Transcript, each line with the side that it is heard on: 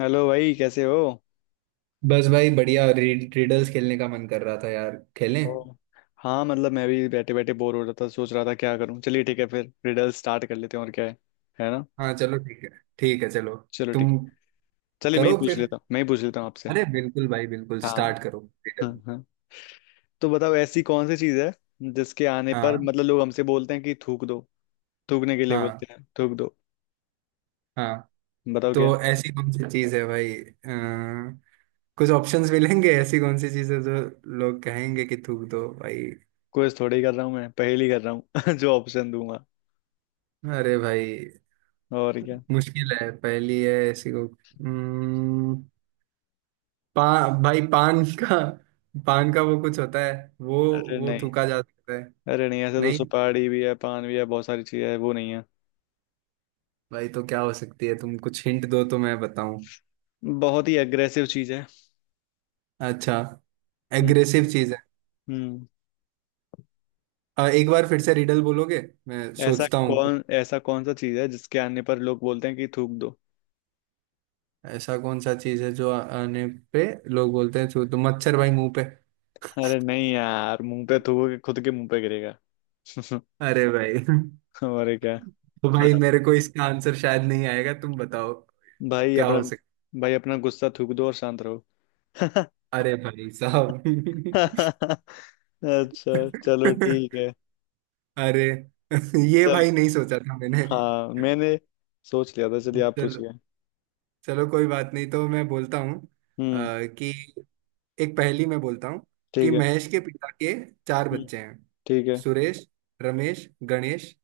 left: Hello भाई, कैसे हो?
right: बस भाई बढ़िया रिडल्स खेलने का मन कर रहा था यार। खेलें?
left: ओ। हाँ, मतलब मैं भी बैठे बैठे बोर हो रहा था, सोच रहा था क्या करूँ। चलिए ठीक है, फिर रिडल स्टार्ट कर लेते हैं, और क्या है। है ना।
right: हाँ चलो, ठीक है। ठीक है, चलो।
left: चलो ठीक है।
right: तुम
left: चलिए मैं ही
right: करो
left: पूछ
right: फिर।
left: लेता हूँ, मैं ही पूछ लेता हूँ आपसे।
right: अरे बिल्कुल भाई, बिल्कुल
left: हाँ,
right: स्टार्ट करो
left: हाँ,
right: रिडल।
left: हाँ। तो बताओ, ऐसी कौन सी चीज़ है, जिसके आने पर
right: हाँ
left: मतलब लोग हमसे बोलते हैं कि थूक दो। थूकने के लिए बोलते
right: हाँ।
left: हैं थूक दो।
right: हाँ,
left: बताओ क्या।
right: तो ऐसी कौन सी चीज़ है भाई, कुछ ऑप्शंस मिलेंगे। ऐसी कौन सी चीज़ है जो लोग कहेंगे कि थूक दो भाई?
left: क्विज थोड़ी कर रहा हूँ मैं, पहेली कर रहा हूँ। जो ऑप्शन दूंगा।
right: अरे भाई,
left: और क्या।
right: मुश्किल है, पहली है ऐसी को। हम्म, भाई, पान का। पान का वो कुछ होता है वो।
left: अरे
right: वो
left: नहीं।
right: थूका जा सकता है।
left: अरे नहीं, ऐसे तो
right: नहीं
left: सुपारी भी है, पान भी है, बहुत सारी चीज़ें है, वो नहीं है।
right: भाई, तो क्या हो सकती है? तुम कुछ हिंट दो तो मैं बताऊं।
left: बहुत ही अग्रेसिव चीज़ है।
right: अच्छा,
left: हम्म।
right: एग्रेसिव चीज है।
left: हम्म।
right: एक बार फिर से रिडल बोलोगे, मैं
left: ऐसा
right: सोचता हूँ कुछ।
left: कौन ऐसा कौन सा चीज है जिसके आने पर लोग बोलते हैं कि थूक दो।
right: ऐसा कौन सा चीज है जो आने पे लोग बोलते हैं? छू तो मच्छर भाई मुंह पे।
left: अरे नहीं यार, मुंह पे थूकोगे खुद के मुंह पे गिरेगा।
right: अरे भाई
left: और क्या।
right: तो भाई, मेरे को इसका आंसर शायद नहीं आएगा, तुम बताओ
left: भाई
right: क्या
left: अपना।
right: हो सकता।
left: भाई अपना गुस्सा थूक दो और शांत रहो।
right: अरे भाई साहब
left: अच्छा चलो ठीक है।
right: अरे ये
left: चल।
right: भाई नहीं सोचा था मैंने।
left: हाँ मैंने सोच लिया था। चलिए आप
right: चलो,
left: पूछिए।
right: चलो कोई बात नहीं, तो मैं बोलता हूँ।
left: हम्म।
right: कि एक पहेली मैं बोलता हूँ कि
left: ठीक है।
right: महेश के पिता के चार
left: हम्म,
right: बच्चे हैं,
left: ठीक है।
right: सुरेश, रमेश, गणेश,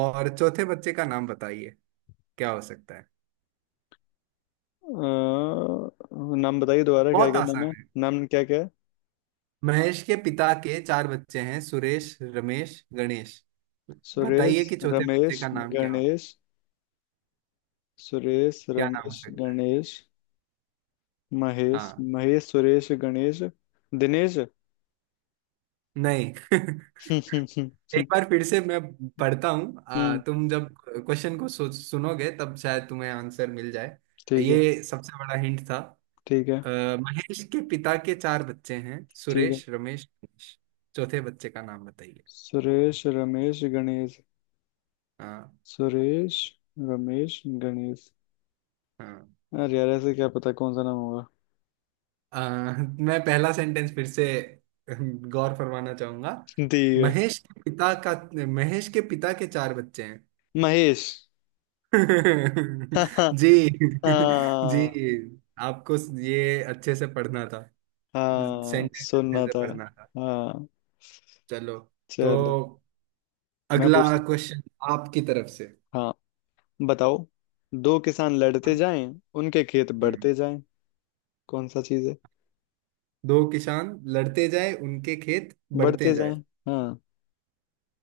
right: और चौथे बच्चे का नाम बताइए। क्या हो सकता है?
left: अ, नाम बताइए दोबारा, क्या
right: बहुत
left: क्या
right: आसान
left: नाम है।
right: है।
left: नाम क्या क्या है।
right: महेश के पिता के चार बच्चे हैं, सुरेश, रमेश, गणेश।
left: सुरेश
right: बताइए कि चौथे बच्चे
left: रमेश
right: का नाम क्या होगा।
left: गणेश। सुरेश
right: क्या नाम हो
left: रमेश
right: सकता है?
left: गणेश। महेश
right: हाँ।
left: महेश सुरेश गणेश। दिनेश।
right: नहीं एक बार फिर से मैं पढ़ता हूँ,
left: हम्म।
right: तुम जब क्वेश्चन को सुनोगे तब शायद तुम्हें आंसर मिल जाए।
left: ठीक है।
right: ये सबसे बड़ा हिंट था।
left: ठीक है।
right: अ, महेश के पिता के चार बच्चे हैं,
left: ठीक है।
right: सुरेश, रमेश, मनीष। चौथे बच्चे का नाम बताइए।
left: सुरेश रमेश गणेश।
right: हाँ।
left: सुरेश रमेश गणेश।
right: हाँ।
left: अरे यार, ऐसे क्या पता कौन सा नाम होगा।
right: अ, मैं पहला सेंटेंस फिर से गौर फरमाना चाहूंगा।
left: ठीक है।
right: महेश के पिता का महेश के पिता के चार बच्चे हैं।
left: महेश। हाँ।
right: जी।
left: हाँ।
right: जी, आपको ये अच्छे से पढ़ना था,
left: हाँ
right: सेंटेंस अच्छे
left: सुनना
right: से
left: था।
right: पढ़ना था।
left: हाँ।
right: चलो, तो
left: चलो। मैं
right: अगला
left: पूछता
right: क्वेश्चन आपकी तरफ से।
left: हूँ। हाँ बताओ। दो किसान लड़ते
right: हाँ।
left: जाएं, उनके खेत
right: हम्म।
left: बढ़ते जाएं। कौन सा चीज है।
right: दो किसान लड़ते जाए, उनके खेत बढ़ते
left: बढ़ते जाएं।
right: जाए।
left: हाँ।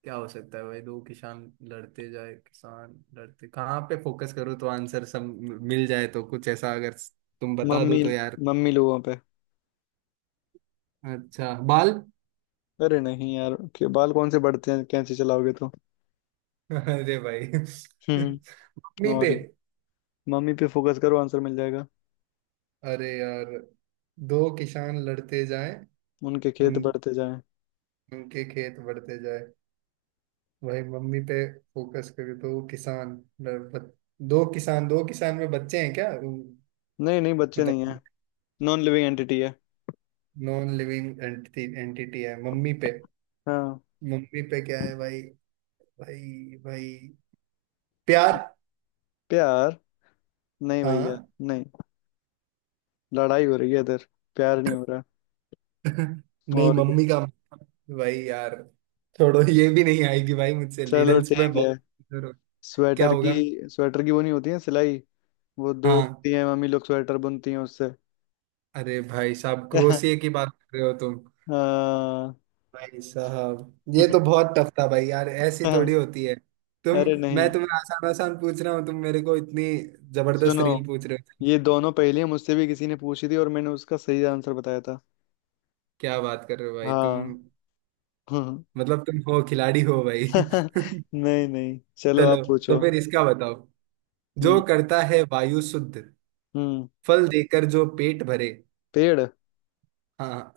right: क्या हो सकता है भाई? दो किसान लड़ते जाए, किसान लड़ते कहाँ पे फोकस करो तो आंसर सब मिल जाए, तो कुछ ऐसा अगर तुम बता दो
left: मम्मी।
right: तो यार।
left: मम्मी लोगों पे।
right: अच्छा, बाल
left: अरे नहीं यार, के बाल कौन से बढ़ते हैं, कैंची चलाओगे तो।
right: अरे भाई
left: हम्म।
right: मम्मी
left: और
right: पे?
left: क्या? मम्मी पे फोकस करो, आंसर मिल जाएगा।
right: अरे यार, दो किसान लड़ते जाए,
left: उनके खेत
right: उन
left: बढ़ते जाएं।
right: उनके खेत बढ़ते जाए। भाई, मम्मी पे फोकस करो। दो किसान लड़- दो किसान, दो किसान में बच्चे हैं क्या?
left: नहीं नहीं, बच्चे
right: मतलब
left: नहीं है। नॉन लिविंग एंटिटी है।
right: नॉन लिविंग एंटिटी एंटिटी है? मम्मी पे?
left: हाँ।
right: मम्मी पे क्या है भाई भाई भाई, प्यार?
left: प्यार। नहीं भैया।
right: हाँ
left: नहीं। लड़ाई हो रही है इधर, प्यार नहीं हो रहा।
right: नहीं,
left: और क्या।
right: मम्मी का। भाई यार, छोड़ो, ये भी नहीं आएगी भाई, मुझसे,
left: चलो
right: रिडल्स में
left: ठीक है।
right: बहुत कमजोर हो। क्या
left: स्वेटर की।
right: होगा?
left: स्वेटर की वो नहीं होती है सिलाई। वो दो
right: हाँ।
left: होती है, मम्मी लोग स्वेटर बुनती हैं उससे।
right: अरे भाई साहब, क्रोसिए की बात कर रहे हो तुम?
left: हाँ।
right: भाई साहब, ये तो बहुत टफ था भाई यार, ऐसी थोड़ी होती है तुम।
left: अरे
right: मैं
left: नहीं।
right: तुम्हें आसान आसान पूछ रहा हूँ, तुम मेरे को इतनी जबरदस्त
left: सुनो,
right: रील पूछ रहे हो।
left: ये दोनों पहेलियां मुझसे भी किसी ने पूछी थी, और मैंने उसका सही आंसर बताया था।
right: क्या बात कर रहे हो भाई तुम?
left: हाँ। हम्म।
right: मतलब तुम हो, खिलाड़ी हो भाई
left: नहीं नहीं, चलो
right: चलो,
left: आप
right: तो
left: पूछो।
right: फिर इसका बताओ। जो
left: हम्म।
right: करता है वायु शुद्ध,
left: हम्म।
right: फल देकर जो पेट भरे।
left: पेड़।
right: हाँ।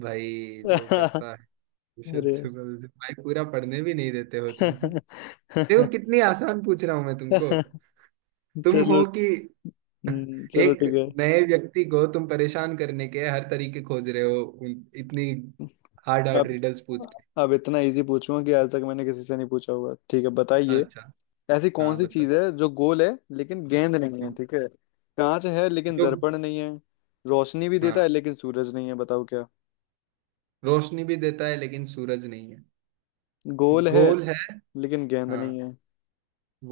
right: भाई, जो करता है शुद्ध
left: अरे।
right: फल भाई पूरा पढ़ने भी नहीं देते हो तुम। देखो कितनी आसान पूछ रहा हूं मैं तुमको, तुम
left: चलो।
right: हो कि
left: चलो
right: एक
left: ठीक है।
right: नए व्यक्ति को तुम परेशान करने के हर तरीके खोज रहे हो। इतनी हार्ड हार्ड
left: अब
right: रिडल्स पूछ के।
left: अब इतना इजी पूछूंगा कि आज तक मैंने किसी से नहीं पूछा होगा, ठीक है, बताइए।
right: अच्छा।
left: ऐसी कौन
right: हाँ
left: सी
right: बताइए।
left: चीज है जो गोल है, लेकिन गेंद नहीं है, ठीक है। कांच है लेकिन
right: जो।
left: दर्पण नहीं है। रोशनी भी देता है
right: हाँ,
left: लेकिन सूरज नहीं है। बताओ क्या।
right: रोशनी भी देता है लेकिन सूरज नहीं है।
left: गोल है
right: गोल है।
left: लेकिन गेंद
right: हाँ,
left: नहीं है।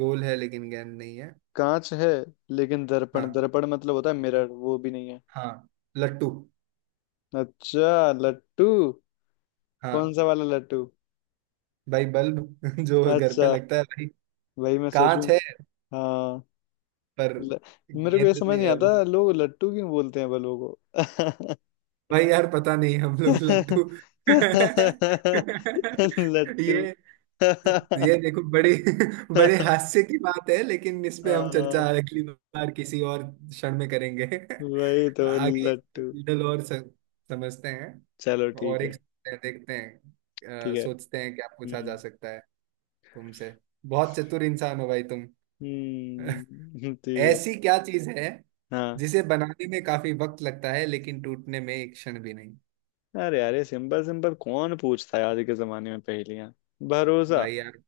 right: गोल है लेकिन गेंद नहीं है।
left: कांच है लेकिन दर्पण,
right: हाँ।
left: दर्पण मतलब होता है मिरर, वो भी नहीं है।
right: हाँ। लट्टू।
left: अच्छा लट्टू। कौन
right: हाँ,
left: सा वाला लट्टू।
right: भाई, बल्ब जो घर पे
left: अच्छा।
right: लगता है भाई।
left: वही मैं
right: कांच
left: सोचूं।
right: है
left: हाँ।
right: पर
left: ल... मेरे को ये
right: गेंद
left: समझ
right: नहीं
left: नहीं
right: है वो।
left: आता लोग लट्टू क्यों बोलते हैं बलों को।
right: भाई यार, पता नहीं, हम लोग लट्टू
left: लट्टू।
right: ये ये देखो, बड़े बड़े हास्य की बात है, लेकिन इस पे हम चर्चा
left: हाँ।
right: अगली बार किसी और क्षण में करेंगे।
left: वही तो।
right: आगे एक
left: लट्टू।
right: रिडल और समझते
left: चलो
right: हैं।
left: ठीक
right: और
left: है।
right: एक सोचते हैं, देखते हैं,
left: ठीक है।
right: सोचते हैं क्या पूछा जा
left: हम्म।
right: सकता है तुमसे। बहुत चतुर इंसान हो भाई तुम
left: हम्म। ठीक है।
right: ऐसी क्या चीज है
left: हाँ।
right: जिसे बनाने में काफी वक्त लगता है लेकिन टूटने में एक क्षण भी नहीं?
left: अरे अरे, सिंपल सिंपल कौन पूछता है आज के जमाने में पहेलियां। भरोसा।
right: भाई यार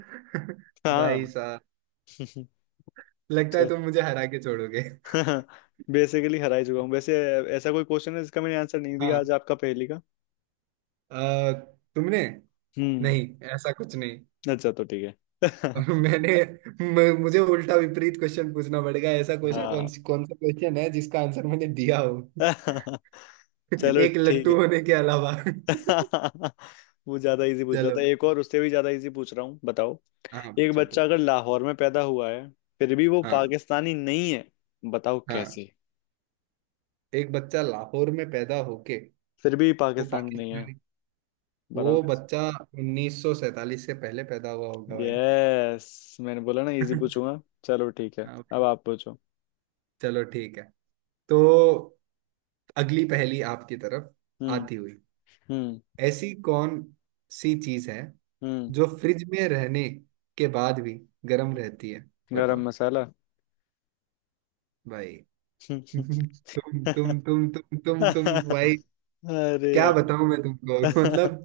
right: भाई
left: हाँ।
right: साहब, लगता है तुम मुझे हरा के छोड़ोगे
left: बेसिकली हरा ही चुका हूँ वैसे। ऐसा कोई क्वेश्चन है जिसका मैंने आंसर नहीं
right: हाँ।
left: दिया आज आपका पहेली का।
right: आ, तुमने।
left: हम्म।
right: नहीं, ऐसा कुछ नहीं।
left: अच्छा तो ठीक है।
right: मैंने मुझे उल्टा विपरीत क्वेश्चन पूछना पड़ेगा। ऐसा क्वेश्चन,
left: हाँ।
right: कौन सा क्वेश्चन है जिसका आंसर मैंने दिया हो।
left: चलो
right: एक
left: ठीक है।
right: लट्टू होने के अलावा
left: वो ज्यादा इजी पूछ रहा था,
right: चलो।
left: एक और उससे भी ज्यादा इजी पूछ रहा हूँ, बताओ।
right: हाँ
left: एक
right: पूछो,
left: बच्चा
right: पूछो।
left: अगर लाहौर में पैदा हुआ है, फिर भी वो
right: हाँ।
left: पाकिस्तानी नहीं है। बताओ
right: हाँ,
left: कैसे।
right: एक बच्चा लाहौर में पैदा होके
left: फिर भी
right: वो
left: पाकिस्तानी नहीं है।
right: पाकिस्तानी। वो
left: बताओ।
right: बच्चा 1947 से पहले पैदा हुआ होगा भाई।
left: यस, मैंने बोला ना इजी
right: हाँ
left: पूछूंगा। चलो ठीक है,
right: भाई,
left: अब आप पूछो।
right: चलो ठीक है। तो अगली पहेली आपकी तरफ
left: हम्म।
right: आती हुई।
left: हम्म।
right: ऐसी कौन सी चीज है
left: हम्म।
right: जो फ्रिज में रहने के बाद भी गर्म रहती है?
left: गरम
right: बताओ।
left: मसाला।
right: भाई तुम भाई,
left: अरे
right: क्या
left: यार।
right: बताऊं मैं तुमको मतलब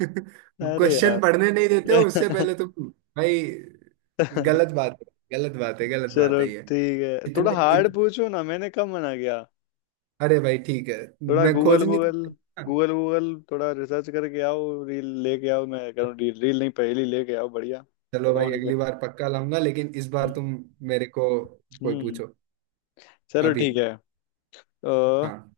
left: अरे यार।
right: क्वेश्चन पढ़ने नहीं देते हो उससे पहले तुम भाई। गलत बात है, गलत बात है, गलत बात
left: चलो
right: है ये।
left: ठीक है, थोड़ा
right: इतने
left: हार्ड पूछो ना, मैंने कब मना किया।
right: अरे भाई ठीक है।
left: थोड़ा
right: मैं
left: गूगल
right: खोज नहीं
left: गूगल।
right: सकता।
left: गूगल गूगल थोड़ा रिसर्च करके आओ, रील लेके आओ, मैं कह रहा हूँ, रील रील नहीं, पहेली लेके आओ, बढ़िया।
right: चलो भाई,
left: और क्या।
right: अगली बार पक्का लाऊंगा, लेकिन इस बार
left: हम्म।
right: तुम मेरे को कोई
left: हम्म।
right: पूछो
left: चलो
right: अभी।
left: ठीक है। तो
right: हाँ।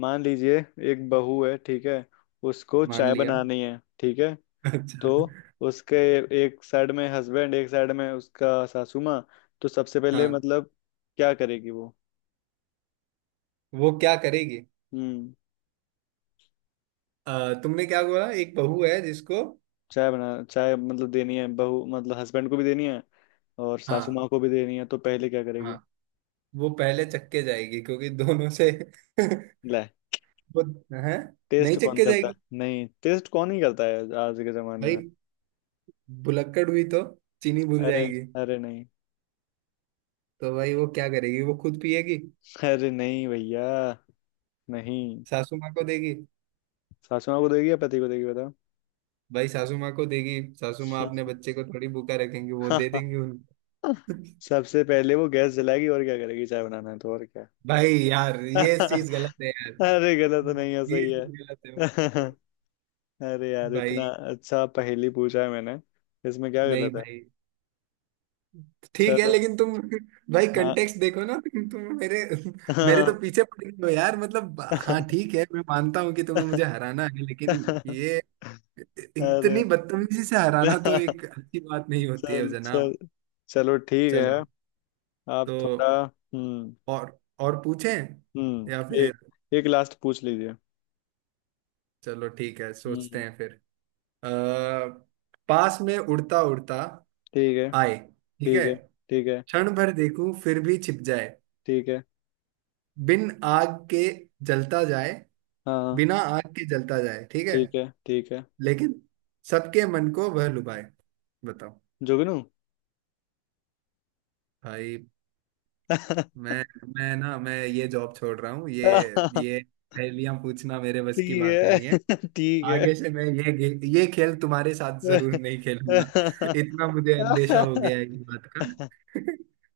left: मान लीजिए, एक बहू है, ठीक है, उसको
right: मान
left: चाय
right: लिया
left: बनानी है, ठीक है। तो
right: अच्छा।
left: उसके एक साइड में हस्बैंड, एक साइड में उसका सासू माँ। तो सबसे पहले
right: हाँ,
left: मतलब क्या करेगी वो।
right: वो क्या करेगी?
left: हम्म।
right: तुमने क्या बोला? एक बहू है जिसको।
left: चाय मतलब देनी है, बहू मतलब हस्बैंड को भी देनी है और सासू
right: हाँ।
left: माँ को भी देनी है, तो पहले क्या
right: हाँ।
left: करेगी।
right: वो पहले चक्के जाएगी, क्योंकि दोनों से
left: ले।
right: वो है, नहीं
left: टेस्ट कौन
right: चक्के
left: करता
right: जाएगी
left: है, नहीं टेस्ट कौन ही करता है आज के जमाने
right: भाई।
left: में।
right: भुलक्कड़ हुई तो चीनी भूल
left: अरे।
right: जाएगी।
left: अरे नहीं।
right: तो भाई वो क्या करेगी? वो खुद पिएगी।
left: अरे नहीं भैया। नहीं।
right: सासू माँ को देगी।
left: सासू माँ को देगी या पति को देगी।
right: भाई, सासू माँ को देगी, सासू माँ अपने
left: बताओ।
right: बच्चे को थोड़ी भूखा रखेंगी, वो दे देंगी उनको।
left: सबसे पहले वो गैस जलाएगी, और क्या करेगी, चाय बनाना है तो, और क्या।
right: भाई यार, ये चीज गलत है यार,
left: अरे गलत तो नहीं है,
right: ये
left: सही है।
right: चीज गलत है
left: अरे यार, इतना
right: भाई।
left: अच्छा पहेली पूछा है मैंने, इसमें क्या
right: नहीं
left: गलत है।
right: भाई, ठीक है
left: चलो।
right: लेकिन तुम। भाई
left: हाँ।
right: कंटेक्स्ट देखो ना तुम मेरे मेरे तो पीछे पड़ गए हो यार। मतलब, हाँ ठीक है, मैं मानता हूँ कि तुम्हें मुझे हराना है, लेकिन ये
left: अरे।
right: इतनी बदतमीजी से हराना तो
left: चल।
right: एक अच्छी बात नहीं होती है
left: चल।
right: जनाब।
left: चलो ठीक
right: चलो,
left: है।
right: तो
left: आप थोड़ा। हम्म।
right: और पूछें, या
left: हम्म।
right: फिर
left: एक एक लास्ट पूछ लीजिए।
right: चलो ठीक है, सोचते
left: हम्म।
right: हैं फिर। आ, पास में उड़ता उड़ता
left: ठीक है।
right: आए। ठीक है।
left: ठीक है। ठीक है।
right: क्षण भर देखूं फिर भी छिप जाए।
left: ठीक है।
right: बिन आग के जलता जाए
left: हाँ। हाँ।
right: बिना आग के जलता जाए, ठीक है,
left: ठीक है। ठीक है।
right: लेकिन सबके मन को वह लुभाए। बताओ।
left: जोगिनू।
right: भाई, मैं मैं ये जॉब छोड़ रहा हूँ। ये
left: ठीक
right: ये पहेलियां पूछना मेरे बस की बात
left: है।
right: नहीं है।
left: ठीक है।
right: आगे से मैं ये ये खेल तुम्हारे साथ जरूर नहीं खेलूंगा। इतना मुझे अंदेशा हो गया है इस बात का।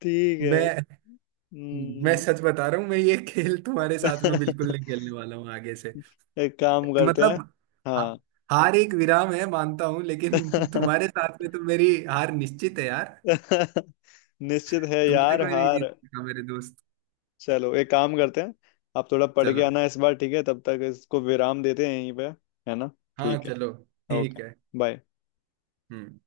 left: ठीक है।
right: मैं मैं
left: हम्म,
right: सच बता रहा हूँ, मैं ये खेल तुम्हारे साथ में बिल्कुल नहीं खेलने वाला हूँ आगे से।
left: एक काम करते
right: मतलब,
left: हैं।
right: हा-
left: हाँ।
right: हार एक विराम है मानता हूं, लेकिन तुम्हारे साथ में तो मेरी हार निश्चित है यार।
left: निश्चित है
right: तुमसे
left: यार
right: कोई नहीं
left: हार।
right: जीत सका मेरे दोस्त।
left: चलो एक काम करते हैं, आप थोड़ा पढ़ के
right: चलो।
left: आना इस बार, ठीक है, तब तक इसको विराम देते हैं यहीं पे। है ना।
right: हाँ
left: ठीक है।
right: चलो
left: ओके।
right: ठीक है।
left: बाय।
right: हम्म